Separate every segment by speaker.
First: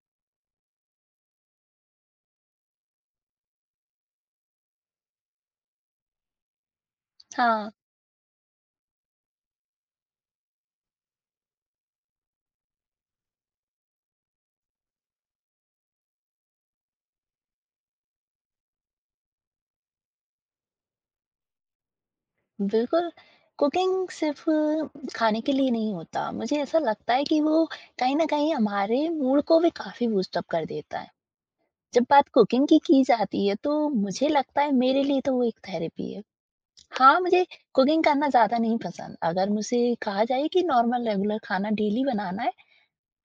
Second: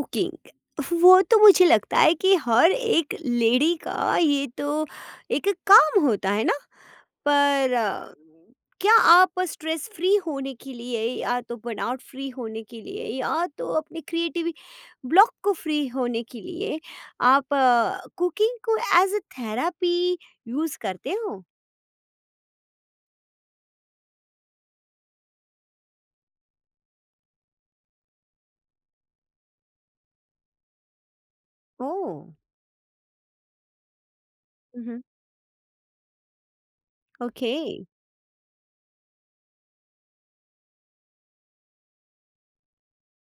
Speaker 1: Cooking. वो तो मुझे लगता है कि हर एक लेडी का ये तो एक काम होता है ना।
Speaker 2: हाँ,
Speaker 1: पर क्या आप स्ट्रेस फ्री होने के लिए या तो बर्नआउट फ्री होने के लिए या तो अपने क्रिएटिव ब्लॉक को फ्री होने के लिए आप कुकिंग को एज अ थेरापी यूज करते हो।
Speaker 2: बिल्कुल। कुकिंग सिर्फ़ खाने के लिए नहीं होता, मुझे ऐसा लगता है कि वो कहीं न कहीं हमारे मूड को भी काफ़ी बूस्ट अप कर देता है।
Speaker 1: ओ।
Speaker 2: जब बात कुकिंग की जाती है तो मुझे लगता है
Speaker 1: हम्म।
Speaker 2: मेरे लिए तो वो एक थेरेपी है। हाँ, मुझे
Speaker 1: ओके।
Speaker 2: कुकिंग करना ज़्यादा नहीं पसंद, अगर मुझसे कहा जाए कि नॉर्मल रेगुलर खाना डेली बनाना है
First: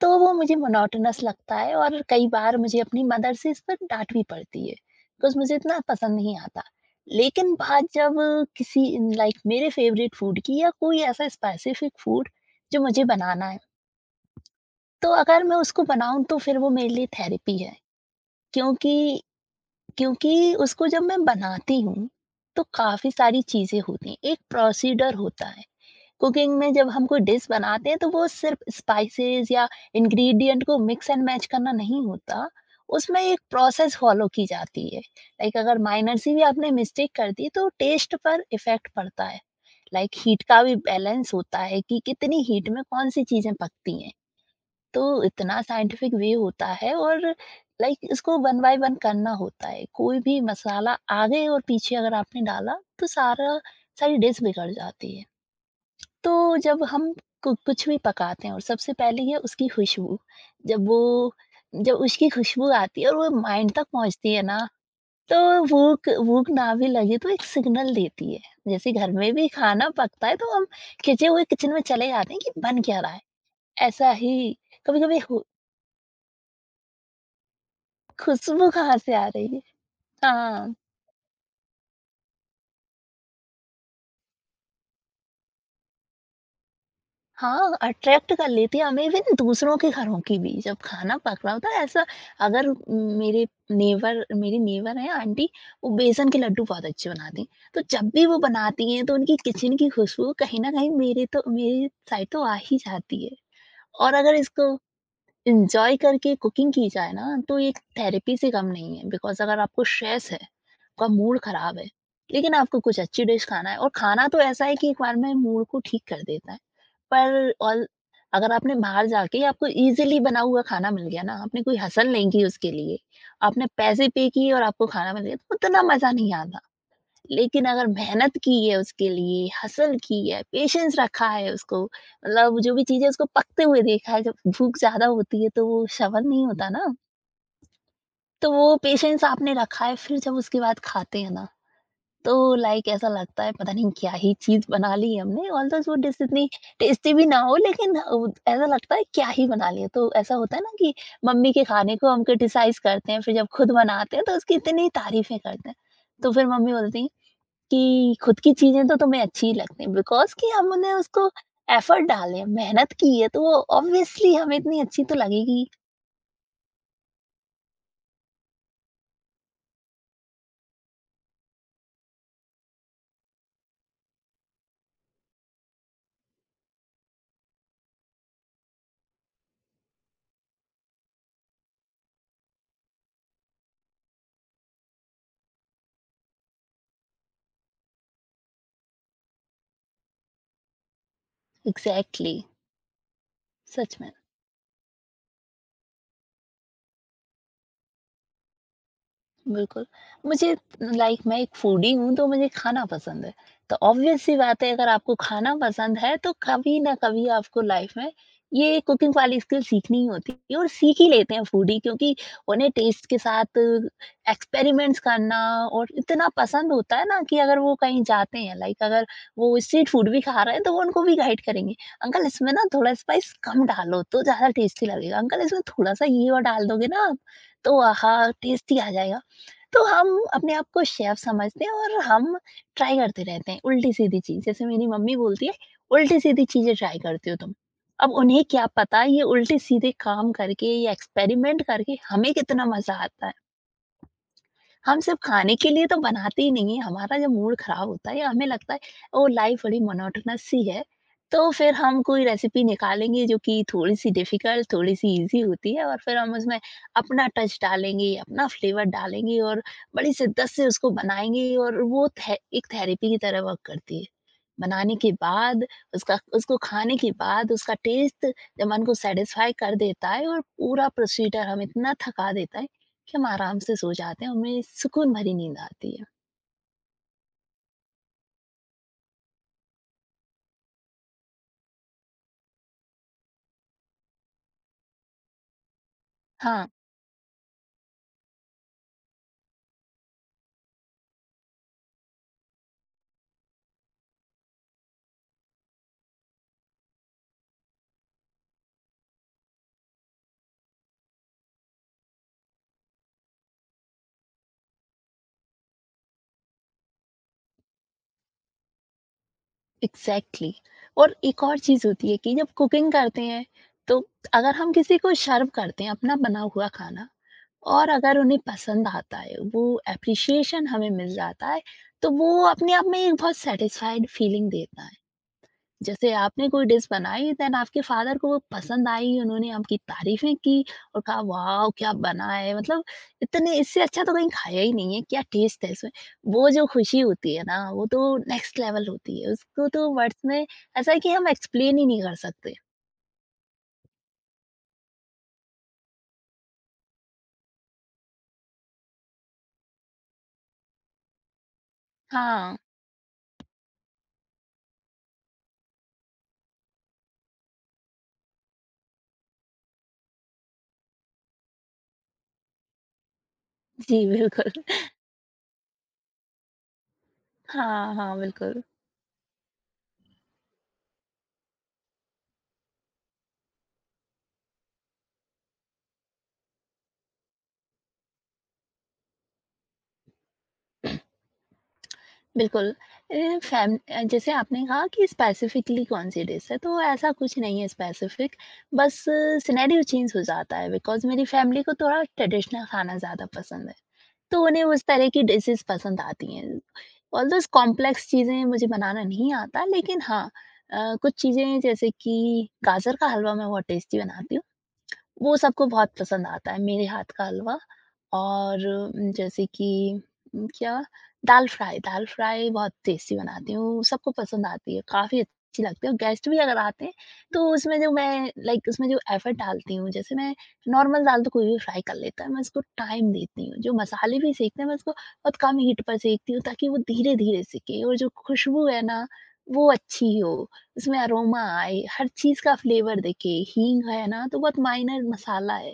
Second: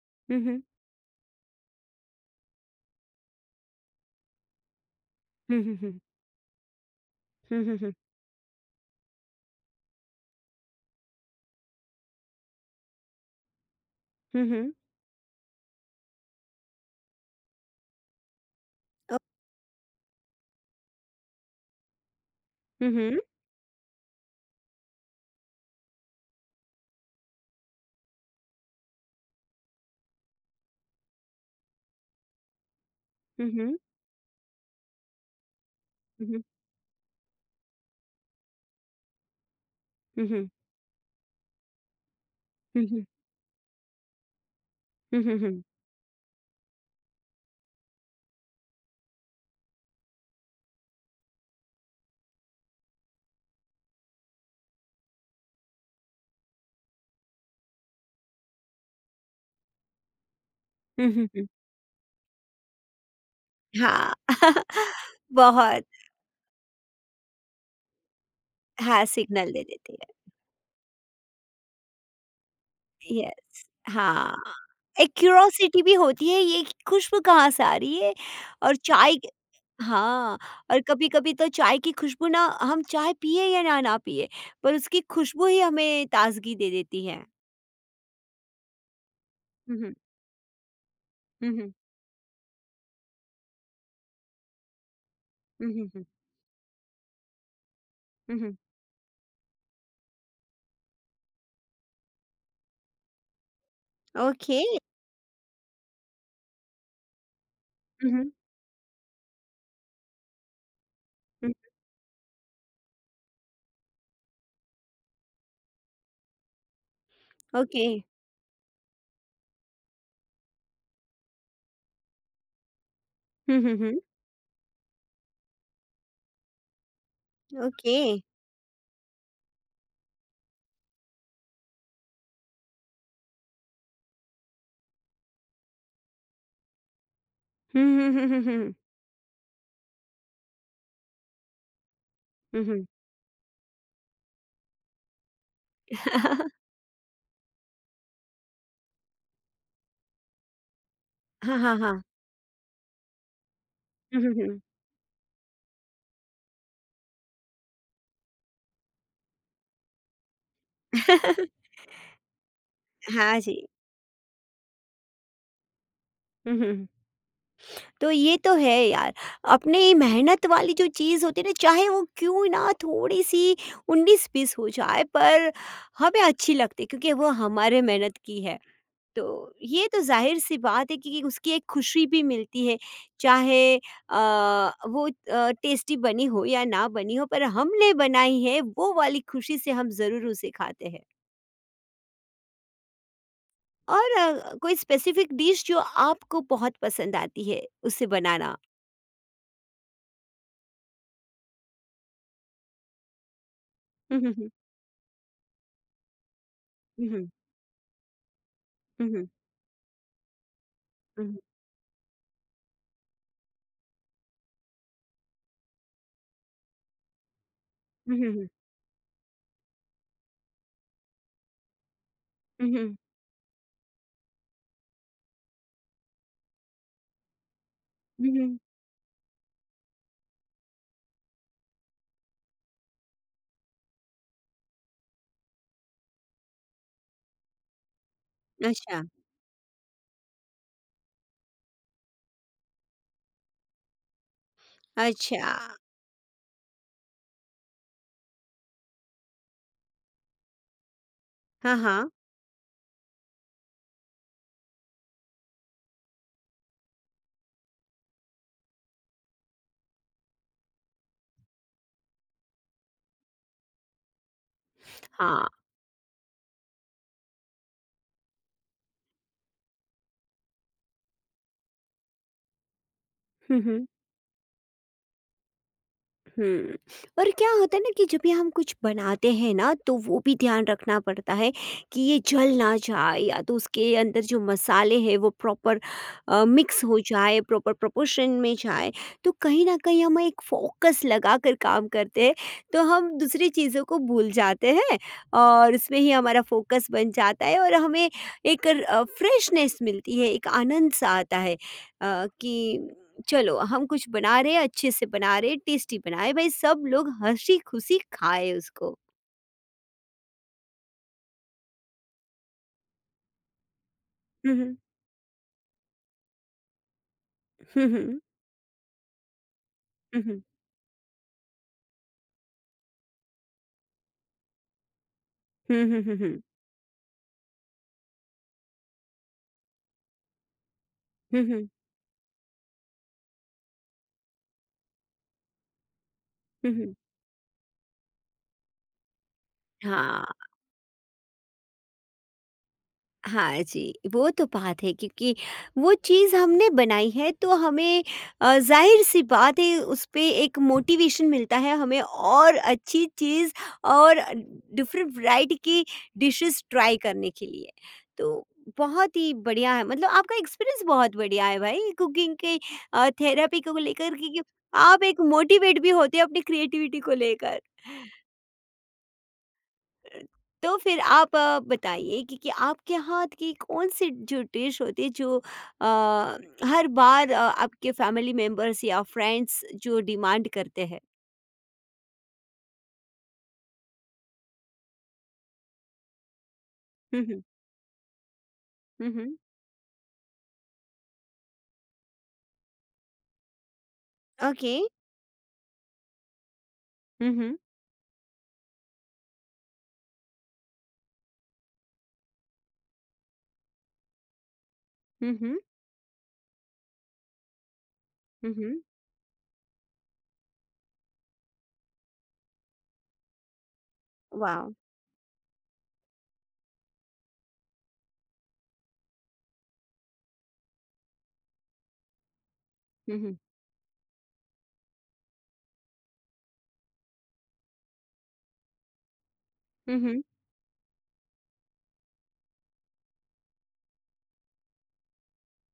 Speaker 2: तो वो
Speaker 1: हम्म।
Speaker 2: मुझे
Speaker 1: हम्म।
Speaker 2: मोनोटोनस लगता है और कई बार मुझे अपनी मदर से इस पर डांट भी पड़ती है बिकॉज मुझे
Speaker 1: हम्म।
Speaker 2: इतना
Speaker 1: हम्म।
Speaker 2: पसंद नहीं आता लेकिन बात
Speaker 1: हम्म।
Speaker 2: जब किसी लाइक मेरे फेवरेट फूड की या कोई ऐसा स्पेसिफिक फूड जो मुझे बनाना है
Speaker 1: हम्म। हम्म। हम्म।
Speaker 2: तो अगर मैं उसको बनाऊं तो फिर वो मेरे लिए थेरेपी है क्योंकि क्योंकि उसको जब मैं बनाती हूँ तो काफी सारी चीजें होती हैं, एक प्रोसीडर होता है। कुकिंग में जब हम कोई डिश बनाते हैं तो वो सिर्फ स्पाइसेस या इंग्रेडिएंट को मिक्स एंड मैच करना नहीं होता, उसमें एक
Speaker 1: हम्म। हम्म।
Speaker 2: प्रोसेस फॉलो की जाती है। लाइक अगर माइनर सी भी
Speaker 1: हम्म।
Speaker 2: आपने मिस्टेक कर दी तो टेस्ट पर इफेक्ट पड़ता है। लाइक हीट
Speaker 1: हम्म।
Speaker 2: का भी बैलेंस होता है कि कितनी हीट में
Speaker 1: हम्म।
Speaker 2: कौन सी चीजें पकती हैं, तो
Speaker 1: हम्म। हम्म।
Speaker 2: इतना
Speaker 1: हम्म।
Speaker 2: साइंटिफिक वे होता है। और लाइक इसको वन बाय वन करना होता है, कोई भी मसाला आगे और पीछे अगर आपने डाला तो सारा सारी डिश बिगड़ जाती है। तो जब हम कुछ भी पकाते हैं और सबसे पहले है उसकी खुशबू, जब वो
Speaker 1: हुँ, हुँ, हुँ।
Speaker 2: जब उसकी खुशबू आती है और वो माइंड तक
Speaker 1: हाँ,
Speaker 2: पहुंचती है ना, तो
Speaker 1: बहुत।
Speaker 2: भूख भूख ना भी लगे तो एक सिग्नल देती है। जैसे
Speaker 1: हाँ,
Speaker 2: घर में भी
Speaker 1: सिग्नल दे
Speaker 2: खाना
Speaker 1: देती
Speaker 2: पकता है तो हम खिंचे हुए किचन में चले जाते हैं कि बन क्या रहा
Speaker 1: है।
Speaker 2: है,
Speaker 1: यस,
Speaker 2: ऐसा ही
Speaker 1: हाँ,
Speaker 2: कभी
Speaker 1: एक
Speaker 2: कभी।
Speaker 1: क्यूरोसिटी भी होती है ये खुशबू कहाँ से आ रही है।
Speaker 2: खुशबू
Speaker 1: और
Speaker 2: कहाँ से
Speaker 1: चाय
Speaker 2: आ
Speaker 1: क
Speaker 2: रही है।
Speaker 1: हाँ,
Speaker 2: हाँ,
Speaker 1: और कभी-कभी तो चाय की खुशबू ना हम चाय पिए या ना ना पिए, पर उसकी खुशबू ही हमें ताज़गी दे देती है।
Speaker 2: हाँ, अट्रैक्ट कर लेती है हमें, इवन दूसरों
Speaker 1: हुँ,
Speaker 2: के
Speaker 1: हुँ।
Speaker 2: घरों की भी। जब खाना पक
Speaker 1: हुँ,
Speaker 2: रहा होता
Speaker 1: हुँ।
Speaker 2: है, ऐसा अगर मेरे नेबर मेरी नेबर हैं आंटी,
Speaker 1: हुँ,
Speaker 2: वो
Speaker 1: हुँ, हुँ।
Speaker 2: बेसन के लड्डू बहुत अच्छे बनाती हैं। तो जब भी वो
Speaker 1: हुँ,
Speaker 2: बनाती हैं तो उनकी किचन की खुशबू कहीं न कहीं मेरे तो मेरी साइड तो आ ही जाती है। और
Speaker 1: हुँ।
Speaker 2: अगर
Speaker 1: ओके।
Speaker 2: इसको एन्जॉय करके कुकिंग की जाए ना तो ये
Speaker 1: हुँ, हुँ,
Speaker 2: थेरेपी से कम नहीं है। बिकॉज़ अगर आपको स्ट्रेस है, आपका मूड
Speaker 1: हुँ।
Speaker 2: ख़राब है, लेकिन आपको कुछ अच्छी डिश खाना है, और खाना तो ऐसा है कि एक बार में मूड को ठीक कर देता है। पर ऑल
Speaker 1: ओके।
Speaker 2: अगर आपने बाहर जाके आपको ईज़िली बना हुआ खाना मिल गया ना, आपने कोई हसल नहीं की उसके लिए,
Speaker 1: हुँ,
Speaker 2: आपने
Speaker 1: हुँ, हुँ।
Speaker 2: पैसे पे किए और आपको खाना मिल गया, तो उतना मज़ा नहीं आता। लेकिन अगर
Speaker 1: ओके।
Speaker 2: मेहनत की है उसके लिए, हसल की है, पेशेंस रखा है उसको, मतलब जो भी चीज़ है उसको पकते हुए देखा है, जब भूख ज़्यादा होती है तो वो श्रवण नहीं होता ना,
Speaker 1: हुँ, हुँ, हुँ, हुँ,
Speaker 2: तो
Speaker 1: हुँ।
Speaker 2: वो पेशेंस आपने रखा है, फिर जब उसके बाद खाते हैं ना तो
Speaker 1: हुँ, हुँ।
Speaker 2: लाइक ऐसा लगता है पता नहीं क्या ही चीज़ बना ली हमने, ऑल्दो वो डिश इतनी टेस्टी भी ना हो लेकिन ऐसा लगता है क्या ही बना लिया। तो ऐसा होता है ना कि मम्मी
Speaker 1: हाँ,
Speaker 2: के
Speaker 1: हाँ,
Speaker 2: खाने
Speaker 1: हाँ।
Speaker 2: को हम क्रिटिसाइज़ करते हैं, फिर जब खुद बनाते हैं
Speaker 1: हुँ, हुँ,
Speaker 2: तो उसकी
Speaker 1: हुँ।
Speaker 2: इतनी तारीफ़ें करते हैं। तो फिर मम्मी बोलती हैं कि खुद की चीज़ें तो तुम्हें अच्छी ही लगती हैं बिकॉज़ कि हमने उसको एफर्ट डाले हैं, मेहनत की है
Speaker 1: हाँ
Speaker 2: तो वो
Speaker 1: जी।
Speaker 2: ऑब्वियसली हमें इतनी अच्छी तो लगेगी।
Speaker 1: हुँ, हुँ। तो ये तो है यार, अपनी मेहनत वाली जो चीज़ होती है ना चाहे वो क्यों ना थोड़ी-सी उन्नीस-बीस हो जाए पर हमें अच्छी लगती है क्योंकि वो हमारे मेहनत की है। तो ये तो ज़ाहिर-सी बात है कि उसकी एक खुशी भी मिलती है, चाहे वो टेस्टी बनी हो या ना बनी हो पर हमने बनाई है वो वाली खुशी से हम ज़रूर उसे खाते हैं।
Speaker 2: एग्ज़ैक्टली, सच में।
Speaker 1: और कोई स्पेसिफ़िक डिश जो आपको बहुत पसंद आती है उसे बनाना?
Speaker 2: बिल्कुल। मुझे लाइक मैं एक फूडी हूँ तो मुझे खाना पसंद है। तो
Speaker 1: हुँ,
Speaker 2: ऑब्वियस
Speaker 1: हुँ,
Speaker 2: सी
Speaker 1: हुँ।
Speaker 2: बात है, अगर आपको खाना पसंद है तो कभी न
Speaker 1: हुँ,
Speaker 2: कभी
Speaker 1: हुँ।
Speaker 2: आपको लाइफ़ में ये
Speaker 1: हुँ,
Speaker 2: कुकिंग
Speaker 1: हुँ।
Speaker 2: वाली स्किल सीखनी ही होती है, और सीख ही
Speaker 1: हुँ,
Speaker 2: लेते
Speaker 1: हुँ।
Speaker 2: हैं फूडी क्योंकि उन्हें टेस्ट के साथ एक्सपेरिमेंट्स करना और इतना पसंद होता है ना कि अगर वो कहीं
Speaker 1: हुँ, हुँ,
Speaker 2: जाते
Speaker 1: हुँ।
Speaker 2: हैं लाइक अगर वो स्ट्रीट फूड भी खा रहे हैं तो वो उनको भी गाइड करेंगे। अंकल, इसमें ना
Speaker 1: हुँ,
Speaker 2: थोड़ा
Speaker 1: हुँ।
Speaker 2: स्पाइस कम डालो तो ज़्यादा टेस्टी लगेगा। अंकल, इसमें थोड़ा-सा ये और डाल दोगे ना आप तो आहा!
Speaker 1: हुँ, हुँ।
Speaker 2: टेस्टी आ जाएगा। तो हम अपने आप को शेफ समझते हैं और हम ट्राई करते रहते हैं उल्टी-सीधी चीज़। जैसे मेरी मम्मी बोलती है, "उल्टी-सीधी चीज़ें ट्राई करती हो तुम।" अब उन्हें क्या
Speaker 1: अच्छा,
Speaker 2: पता ये उल्टे-सीधे काम करके या एक्सपेरिमेंट करके हमें कितना मज़ा आता है। हम सिर्फ खाने
Speaker 1: अच्छा।
Speaker 2: के लिए तो बनाते ही नहीं है, हमारा जब मूड खराब होता है या हमें लगता है ओ लाइफ बड़ी मोनोटोनस सी है, तो फिर
Speaker 1: हाँ,
Speaker 2: हम
Speaker 1: हाँ।
Speaker 2: कोई रेसिपी निकालेंगे जो कि थोड़ी-सी डिफिकल्ट, थोड़ी-सी ईज़ी होती है और फिर हम उसमें अपना टच डालेंगे, अपना फ्लेवर डालेंगे और बड़ी शिद्दत से उसको बनाएँगे, और वो थे एक थेरेपी की तरह वर्क करती है। बनाने के
Speaker 1: हाँ।
Speaker 2: बाद उसका उसको खाने के बाद उसका टेस्ट जब मन को सैटिस्फाई कर देता है और पूरा प्रोसीजर हमें इतना थका देता है कि हम आराम
Speaker 1: हुँ,
Speaker 2: से
Speaker 1: हुँ।
Speaker 2: सो जाते हैं, हमें सुकून भरी नींद आती है।
Speaker 1: हम्म, और क्या होता है ना कि जब भी हम कुछ बनाते हैं ना तो वो भी ध्यान रखना पड़ता है कि ये जल ना जाए या तो उसके अंदर जो मसाले हैं वो प्रॉपर
Speaker 2: हाँ,
Speaker 1: मिक्स हो जाए प्रॉपर प्रोपोर्शन में जाए। तो कहीं ना कहीं हम एक फोकस लगा कर काम करते हैं तो हम दूसरी चीज़ों को भूल जाते हैं और उसमें ही हमारा फोकस बन जाता है और हमें एक फ्रेशनेस मिलती है एक आनंद सा आता है कि चलो हम कुछ बना रहे हैं, अच्छे से बना रहे हैं, टेस्टी बनाए भाई सब लोग हँसी खुशी खाए उसको।
Speaker 2: एग्ज़ैक्टली। और एक और चीज़ होती है कि जब कुकिंग करते हैं, तो
Speaker 1: हुँ,
Speaker 2: अगर हम
Speaker 1: हुँ।
Speaker 2: किसी को सर्व करते हैं अपना बना हुआ खाना
Speaker 1: हुँ,
Speaker 2: और अगर
Speaker 1: हुँ।
Speaker 2: उन्हें पसंद आता है, वो
Speaker 1: हुँ, हुँ।
Speaker 2: एप्रिसिएशन हमें मिल जाता है, तो वो अपने आप में एक बहुत सैटिस्फाइड फीलिंग देता है।
Speaker 1: हुँ, हुँ,
Speaker 2: जैसे
Speaker 1: हुँ, हुँ।
Speaker 2: आपने कोई डिश बनाई, देन आपके फादर को वो पसंद आई, उन्होंने आपकी तारीफें की और कहा
Speaker 1: हुँ, हुँ।
Speaker 2: वाओ क्या बना है, मतलब इतने इससे अच्छा तो कहीं खाया ही नहीं है, क्या टेस्ट है इसमें, वो जो
Speaker 1: हुँ, हुँ।
Speaker 2: खुशी होती है ना वो तो नेक्स्ट लेवल होती है, उसको तो वर्ड्स
Speaker 1: हाँ।
Speaker 2: में ऐसा है कि हम एक्सप्लेन ही नहीं कर सकते।
Speaker 1: हाँ जी, वो तो बात है क्योंकि वो चीज़ हमने बनाई है तो हमें ज़ाहिर-सी बात है उस पे एक मोटिवेशन मिलता है हमें और
Speaker 2: हाँ
Speaker 1: अच्छी चीज़ और डिफरेंट वैरायटी की डिशेज़ ट्राई करने के लिए। तो बहुत ही बढ़िया है मतलब आपका एक्सपीरियंस बहुत बढ़िया है भाई कुकिंग के थेरेपी को
Speaker 2: जी,
Speaker 1: लेकर के
Speaker 2: बिल्कुल
Speaker 1: आप एक मोटिवेट भी होते हो अपनी क्रिएटिविटी को लेकर।
Speaker 2: हाँ, हाँ, बिल्कुल।
Speaker 1: तो फिर आप बताइए कि आपके हाथ की कौन सी जो डिश होती है जो हर बार आपके फैमिली मेंबर्स या फ्रेंड्स जो डिमांड करते हैं।
Speaker 2: बिल्कुल। अ, जैसे आपने कहा कि स्पेसिफिकली कौन-सी डिश है, तो ऐसा कुछ
Speaker 1: हम्म।
Speaker 2: नहीं है स्पेसिफिक, बस
Speaker 1: हम्म।
Speaker 2: सिनेरियो चेंज हो जाता है बिकॉज़ मेरी फैमिली को थोड़ा ट्रेडिशनल खाना ज़्यादा पसंद है, तो उन्हें
Speaker 1: ओके।
Speaker 2: उस तरह की डिशेज़ पसंद आती हैं। ऑल्दोज़
Speaker 1: हम्म।
Speaker 2: कॉम्प्लेक्स चीज़ें मुझे बनाना नहीं आता, लेकिन हाँ, कुछ चीज़ें जैसे कि गाजर का हलवा मैं बहुत टेस्टी बनाती हूँ, वो
Speaker 1: हम्म।
Speaker 2: सबको बहुत पसंद आता है, मेरे हाथ का हलवा। और
Speaker 1: हम्म।
Speaker 2: जैसे कि उम, क्या दाल फ्राई बहुत टेस्टी बनाती हूँ, सबको पसंद
Speaker 1: वाओ।
Speaker 2: आती है, काफ़ी अच्छी लगती है और गेस्ट भी अगर आते हैं, तो उसमें जो मैं लाइक उसमें जो एफर्ट डालती हूँ, जैसे मैं नॉर्मल दाल तो कोई भी फ्राई कर लेता है, मैं उसको टाइम
Speaker 1: हम्म।
Speaker 2: देती हूँ। जो मसाले भी सेंकते हैं, मैं उसको बहुत कम हीट पर सेंकती हूँ ताकि वो धीरे-धीरे सिके और जो खुशबू है ना, वो अच्छी
Speaker 1: हम्म।
Speaker 2: हो, उसमें अरोमा आए, हर चीज़ का फ्लेवर दिखे। हींग है ना, तो बहुत माइनर मसाला है।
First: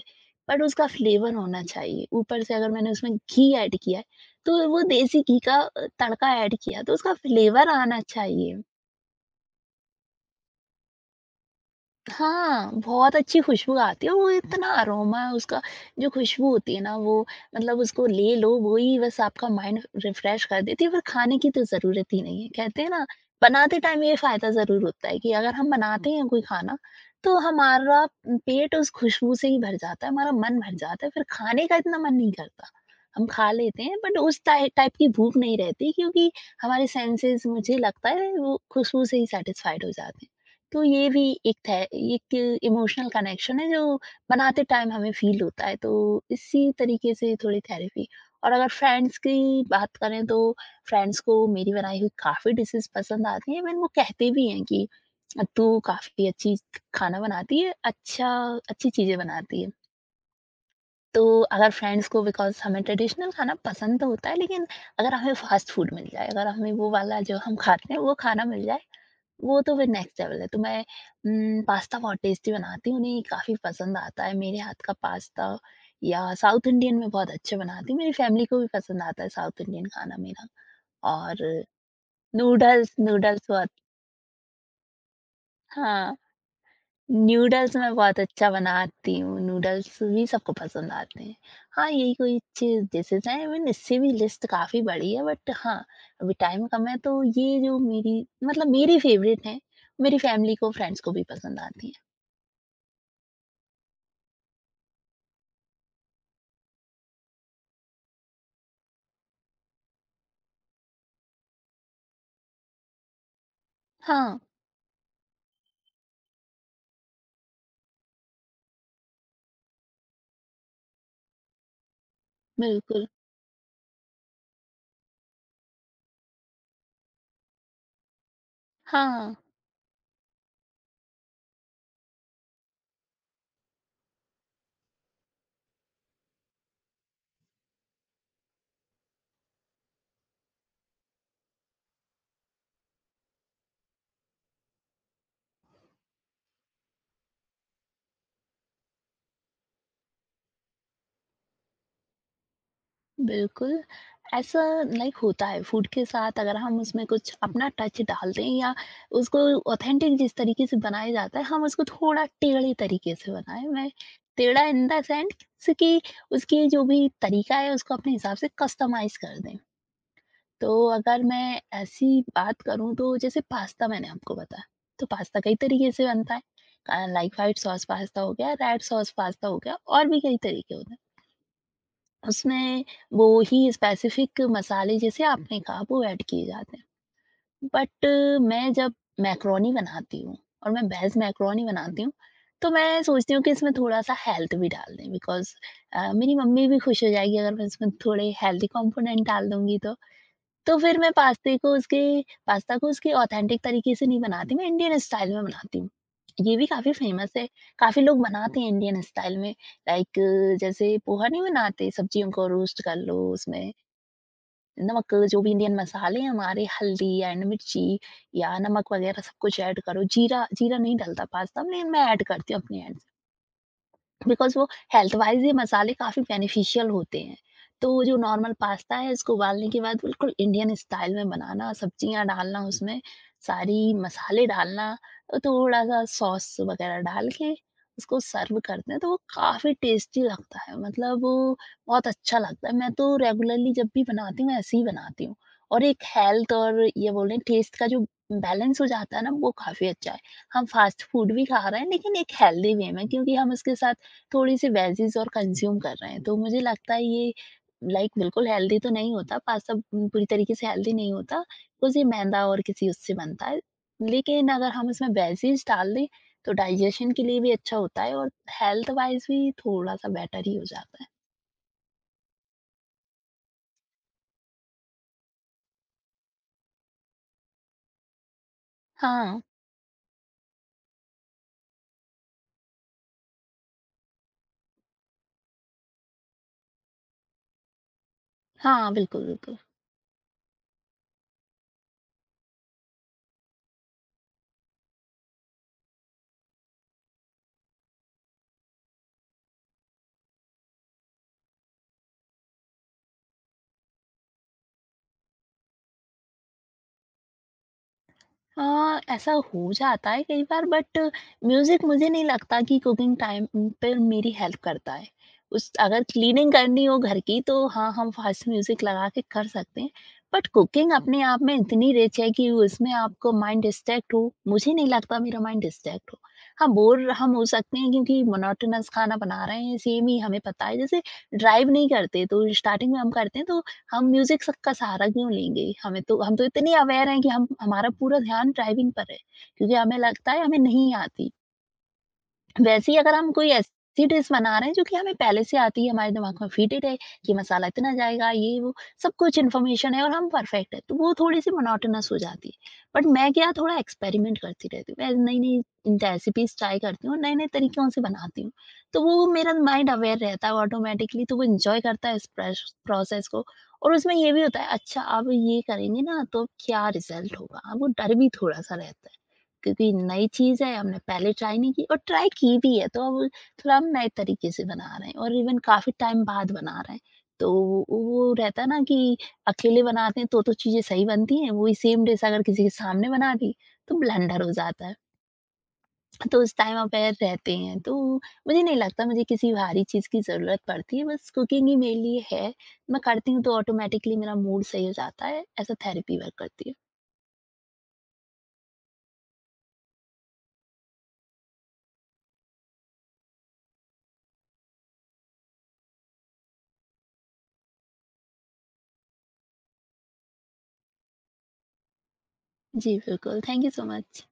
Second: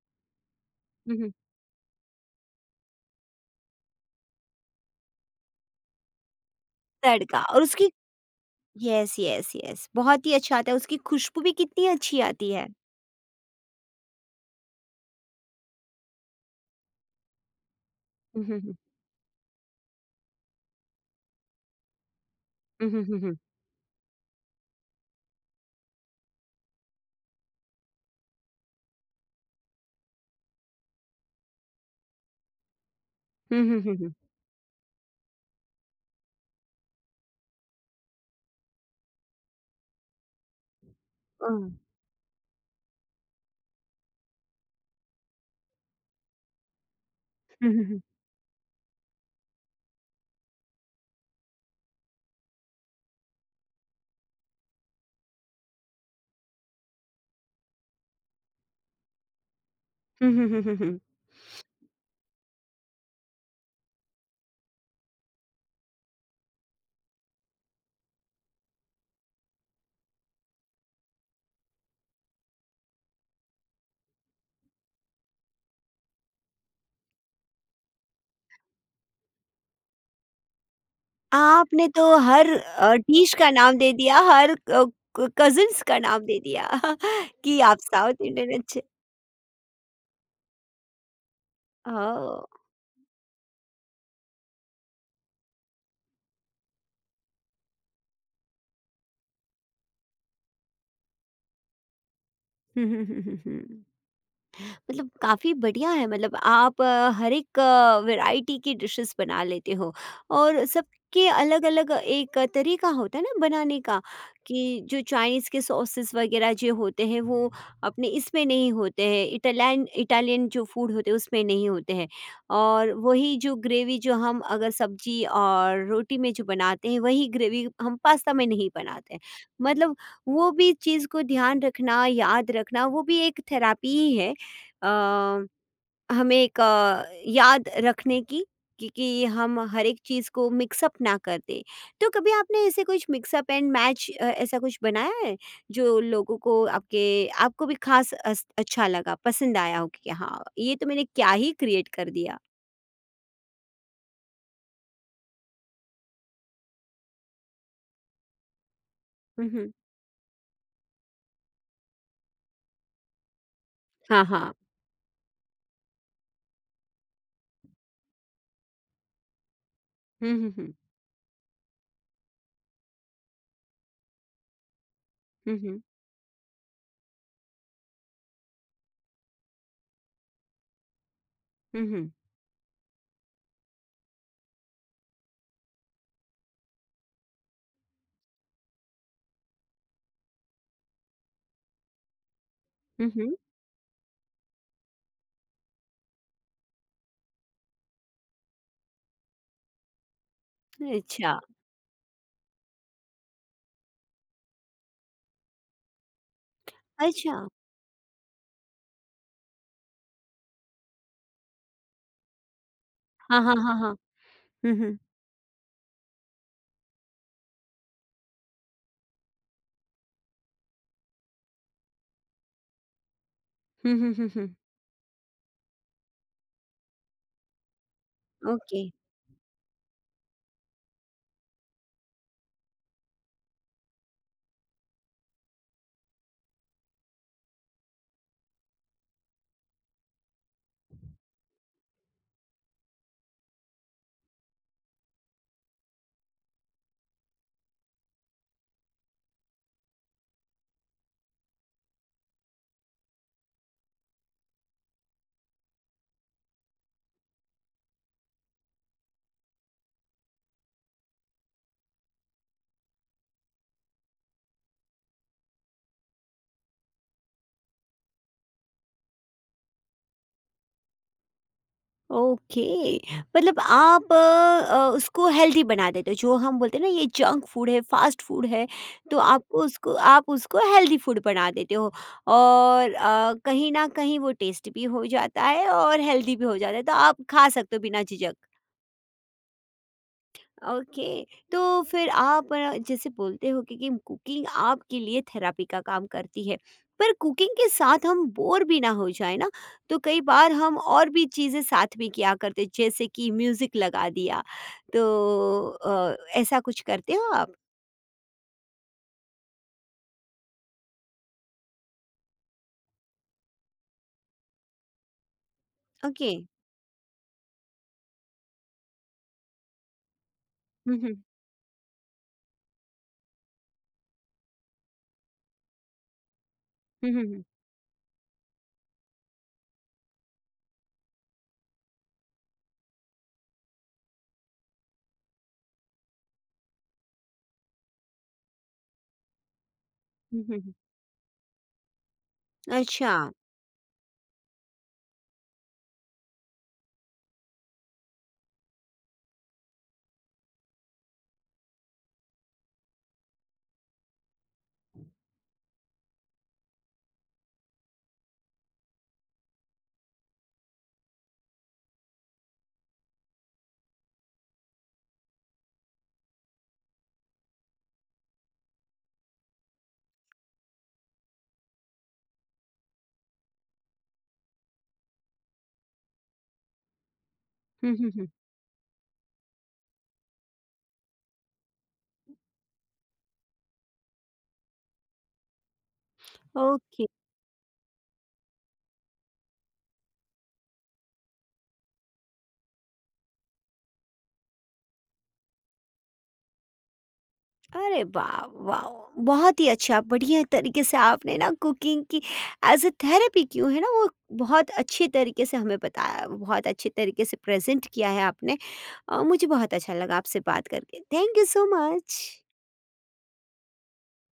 Speaker 2: बट उसका
Speaker 1: हम्म।
Speaker 2: फ्लेवर होना चाहिए। ऊपर से अगर मैंने उसमें घी ऐड किया है, तो वो देसी घी का तड़का ऐड किया, तो उसका
Speaker 1: तड़का और
Speaker 2: फ्लेवर
Speaker 1: उसकी
Speaker 2: आना चाहिए।
Speaker 1: यस यस यस बहुत ही अच्छा आता है उसकी खुशबू भी कितनी अच्छी आती है।
Speaker 2: हाँ, बहुत अच्छी खुशबू आती है और वो इतना अरोमा उसका, जो खुशबू होती है ना वो मतलब उसको ले
Speaker 1: हम्म।
Speaker 2: लो
Speaker 1: हम्म।
Speaker 2: वो ही बस आपका माइंड रिफ्रेश कर देती है, पर खाने की तो ज़रूरत ही नहीं है। कहते हैं
Speaker 1: हम्म।
Speaker 2: ना,
Speaker 1: हम्म। हम्म।
Speaker 2: बनाते टाइम ये फ़ायदा ज़रूर होता है कि अगर हम हुँ। बनाते हैं कोई खाना तो हमारा पेट उस खुशबू से ही भर जाता है, हमारा मन भर जाता है, फिर खाने का इतना मन नहीं करता। हम खा
Speaker 1: हम्म।
Speaker 2: लेते हैं
Speaker 1: हम्म।
Speaker 2: बट उस टाइप की भूख नहीं रहती क्योंकि हमारे सेंसेस मुझे लगता है वो खुशबू से ही सैटिस्फाइड हो जाते हैं। तो ये भी एक
Speaker 1: हम्म।
Speaker 2: थे एक इमोशनल कनेक्शन है जो बनाते टाइम हमें फ़ील होता है, तो इसी तरीके से थोड़ी
Speaker 1: हम्म। हम्म।
Speaker 2: थेरेपी। और अगर फ्रेंड्स की बात करें तो फ्रेंड्स को मेरी बनाई हुई काफ़ी डिशेस पसंद आती हैं, इवन वो कहते भी हैं कि तू काफ़ी अच्छी खाना बनाती है, अच्छी चीज़ें बनाती है।
Speaker 1: हम्म। हम्म। हम्म। हम्म।
Speaker 2: तो अगर फ्रेंड्स को बिकॉज़ हमें ट्रेडिशनल खाना पसंद तो होता है, लेकिन अगर हमें फ़ास्ट फ़ूड मिल जाए, अगर हमें वो वाला जो हम खाते हैं वो खाना मिल जाए, वो तो फिर नेक्स्ट लेवल है। तो मैं पास्ता बहुत टेस्टी बनाती हूँ, उन्हें काफ़ी पसंद आता है मेरे हाथ का पास्ता, या साउथ इंडियन में बहुत अच्छे बनाती हूँ, मेरी फैमिली को भी पसंद आता है साउथ इंडियन खाना मेरा, और
Speaker 1: आपने तो हर
Speaker 2: नूडल्स
Speaker 1: डिश
Speaker 2: नूडल्स
Speaker 1: का
Speaker 2: बहुत,
Speaker 1: नाम दे दिया, हर अ, क कज़िन्स का
Speaker 2: हाँ,
Speaker 1: नाम दे दिया। कि
Speaker 2: नूडल्स
Speaker 1: आप
Speaker 2: मैं बहुत
Speaker 1: साउथ
Speaker 2: अच्छा
Speaker 1: इंडियन अच्छे।
Speaker 2: बनाती हूँ, नूडल्स भी सबको पसंद आते हैं। हाँ, यही कोई
Speaker 1: ओह!
Speaker 2: चीज़ डिशेज़ हैं, इवन इससे भी लिस्ट काफ़ी बड़ी है बट हाँ, अभी टाइम कम है तो ये जो मेरी फ़ेवरेट हैं, मेरी फैमिली को, फ्रेंड्स को भी पसंद आती हैं।
Speaker 1: मतलब काफ़ी बढ़िया है मतलब आप हर एक वैरायटी की डिशेस बना लेते हो और सबके अलग-अलग एक तरीका होता है ना बनाने का
Speaker 2: हाँ,
Speaker 1: कि जो चाइनीज़ के सॉसेस वगैरह जो होते हैं वो अपने इसमें नहीं होते हैं इटालियन इटालियन जो फूड होते हैं उसमें नहीं होते हैं और
Speaker 2: बिल्कुल।
Speaker 1: वही जो ग्रेवी जो हम अगर सब्जी और रोटी में जो बनाते हैं वही ग्रेवी हम पास्ता में नहीं बनाते हैं।
Speaker 2: हाँ,
Speaker 1: मतलब वो भी चीज़ को ध्यान रखना, याद रखना वो भी एक थेरेपी ही है अ, हमें एक याद रखने की कि हम हर एक चीज़ को मिक्सअप ना कर दें। तो कभी आपने ऐसे कुछ मिक्सअप एंड मैच ऐसा कुछ बनाया है? जो लोगों को आपके आपको भी ख़ास अस अच्छा लगा, पसंद आया हो कि हाँ, ये तो मैंने क्या ही क्रिएट कर दिया।
Speaker 2: बिल्कुल, ऐसा लाइक होता है फूड के साथ अगर हम उसमें कुछ अपना टच डाल दें या उसको
Speaker 1: हुँ, हुँ।
Speaker 2: ऑथेंटिक जिस तरीके से बनाया जाता है, हम उसको थोड़ा टेढ़े तरीके से बनाएँ। मैं
Speaker 1: हाँ, हाँ।
Speaker 2: टेढ़ा इन द सेंस कि उसकी जो भी तरीका है, उसको अपने हिसाब से कस्टमाइज़ कर दें।
Speaker 1: हुँ, हुँ,
Speaker 2: तो
Speaker 1: हुँ।
Speaker 2: अगर मैं ऐसी बात करूँ, तो जैसे पास्ता मैंने आपको बताया, तो पास्ता कई
Speaker 1: हुँ, हुँ।
Speaker 2: तरीके से बनता है। लाइक व्हाइट सॉस पास्ता हो गया, रेड सॉस पास्ता हो गया और भी कई तरीके होते हैं।
Speaker 1: हुँ, हुँ।
Speaker 2: उसमें वो ही स्पेसिफिक मसाले जैसे आपने कहा वो ऐड किए जाते हैं बट मैं जब मैक्रोनी बनाती हूँ और मैं बेज मैक्रोनी बनाती हूँ तो मैं
Speaker 1: हुँ,
Speaker 2: सोचती
Speaker 1: हुँ।
Speaker 2: हूँ कि इसमें थोड़ा सा हेल्थ भी डाल दें बिकॉज मेरी मम्मी भी खुश हो जाएगी अगर मैं इसमें थोड़े हेल्दी कंपोनेंट डाल दूंगी तो फिर मैं
Speaker 1: अच्छा,
Speaker 2: पास्ते को उसके पास्ता को उसके ऑथेंटिक तरीके से नहीं बनाती, मैं इंडियन स्टाइल में बनाती हूँ। ये भी काफ़ी फेमस
Speaker 1: अच्छा।
Speaker 2: है, काफ़ी लोग बनाते हैं इंडियन स्टाइल में लाइक जैसे पोहा नहीं बनाते, सब्जियों को रोस्ट कर लो
Speaker 1: हाँ, हाँ,
Speaker 2: उसमें
Speaker 1: हाँ, हाँ। हुँ, हुँ।
Speaker 2: नमक जो भी इंडियन मसाले हैं हमारे हल्दी एंड मिर्ची या नमक वगैरह सब कुछ ऐड करो, जीरा जीरा नहीं डलता पास्ता में, मैं ऐड करती हूँ अपने एंड से।
Speaker 1: हुँ, हुँ, हुँ, हुँ।
Speaker 2: बिकॉज़ वो हेल्थ वाइज़ ये मसाले काफ़ी बेनिफिशियल होते हैं। तो वो जो नॉर्मल
Speaker 1: ओके।
Speaker 2: पास्ता है इसको उबालने के बाद बिल्कुल इंडियन स्टाइल में बनाना, सब्जियाँ डालना उसमें, सारी मसाले डालना, थोड़ा-सा सॉस वग़ैरह डाल के उसको सर्व करते हैं तो वो काफ़ी टेस्टी लगता है। मतलब वो बहुत अच्छा लगता है। मैं तो रेगुलरली जब भी बनाती हूँ, ऐसे ही बनाती हूँ। और एक हेल्थ और ये बोलें टेस्ट का जो बैलेंस हो जाता है ना, वो काफ़ी अच्छा है। हम फ़ास्ट फूड भी खा रहे हैं लेकिन एक हेल्दी वे में क्योंकि हम उसके साथ थोड़ी-सी वेजीज़ और कंज़्यूम कर रहे हैं, तो मुझे लगता है ये लाइक बिल्कुल हेल्दी तो नहीं होता, पास्ता पूरी तरीके से हेल्दी नहीं होता, कुछ ये मैदा और किसी उससे बनता है। लेकिन अगर हम इसमें वेजीज़ डाल दें, तो डाइजेशन के लिए भी अच्छा होता है और हेल्थ वाइज़ भी थोड़ा-सा बेटर ही हो जाता है।
Speaker 1: ओके मतलब आप उसको हेल्दी बना देते हो जो हम बोलते हैं ना ये जंक फूड है फास्ट फूड है तो
Speaker 2: हाँ।
Speaker 1: आपको उसको आप उसको हेल्दी फूड बना देते हो और कहीं ना कहीं वो टेस्ट भी हो जाता है और हेल्दी भी हो जाता है तो आप खा सकते हो बिना झिझक।
Speaker 2: हाँ, बिल्कुल, बिल्कुल।
Speaker 1: ओके। तो फिर आप जैसे बोलते हो कि कुकिंग आपके लिए थेरापी का काम करती है पर कुकिंग के साथ हम बोर भी ना हो जाए ना तो कई बार हम और भी चीज़ें साथ में किया करते जैसे कि म्यूजिक लगा दिया तो ऐसा कुछ करते हो आप?
Speaker 2: हाँ, ऐसा हो जाता है कई बार बट म्यूज़िक मुझे नहीं लगता कि कुकिंग टाइम पे मेरी हेल्प करता है। उस अगर
Speaker 1: ओके।
Speaker 2: क्लीनिंग करनी हो घर की तो हाँ, हम फास्ट म्यूज़िक लगा के कर सकते हैं। बट कुकिंग
Speaker 1: हम्म। हम्म।
Speaker 2: अपने आप में इतनी रिच है कि उसमें आपको माइंड डिस्ट्रैक्ट हो, मुझे नहीं लगता मेरा माइंड डिस्ट्रैक्ट हो। हाँ, बोर
Speaker 1: हम्म।
Speaker 2: हम
Speaker 1: हम्म।
Speaker 2: हो सकते हैं क्योंकि मोनोटोनस खाना बना रहे हैं, सेम ही हमें पता है। जैसे ड्राइव नहीं करते तो स्टार्टिंग में हम करते हैं तो हम म्यूज़िक स का सहारा क्यों लेंगे? हमें तो हम तो इतने अवेयर हैं कि हम हमारा पूरा ध्यान ड्राइविंग पर है, क्योंकि हमें लगता है
Speaker 1: हम्म।
Speaker 2: हमें नहीं आती। वैसे ही
Speaker 1: अच्छा।
Speaker 2: अगर हम कोई ऐसी डिश बना रहे हैं जो कि हमें पहले से आती है, हमारे दिमाग में फिटेड है, ये मसाला इतना जाएगा, ये वो सब कुछ इन्फॉर्मेशन है और हम परफेक्ट है, तो वो थोड़ी-सी मोनोटोनस हो जाती है। बट मैं क्या थोड़ा एक्सपेरिमेंट करती रहती हूँ, मैं नई-नई रेसिपीज़ ट्राई करती हूँ और नए-नए तरीकों से बनाती हूँ। तो वो मेरा माइंड अवेयर रहता है ऑटोमैटिकली, तो वो एन्जॉय करता है इस प्रेश प्रोसेस को और उसमें ये भी होता है, अच्छा अब ये करेंगे ना, तो क्या रिज़ल्ट होगा? अब वो डर भी थोड़ा-सा रहता है। क्योंकि नई चीज़ है, हमने पहले ट्राई नहीं की और ट्राई की भी है, तो अब थोड़ा हम नए तरीके से बना रहे हैं और इवन काफ़ी टाइम बाद बना रहे हैं। तो
Speaker 1: हम्म। हम्म।
Speaker 2: वो रहता है ना कि अकेले बनाते हैं तो चीज़ें सही बनती हैं, वही सेम डिश अगर किसी के सामने बना दी, तो ब्लेंडर हो जाता है। तो उस टाइम
Speaker 1: ओके।
Speaker 2: अवेयर रहते हैं, तो मुझे नहीं लगता मुझे किसी भारी चीज़ की ज़रूरत पड़ती है, बस कुकिंग ही मेरे लिए है। मैं करती हूँ तो ऑटोमैटिकली मेरा मूड सही हो जाता है, एज़ अ थेरेपी वर्क करती है।
Speaker 1: अरे वाह। वाह! बहुत ही अच्छा बढ़िया तरीके से आपने ना कुकिंग की एज़ अ थेरेपी क्यों है ना वो बहुत अच्छे तरीके से हमें बताया बहुत अच्छे तरीके से प्रेज़ेंट किया है आपने। मुझे बहुत अच्छा लगा आपसे बात करके। Thank you so much.
Speaker 2: जी बिल्कुल, थैंक यू सो मच।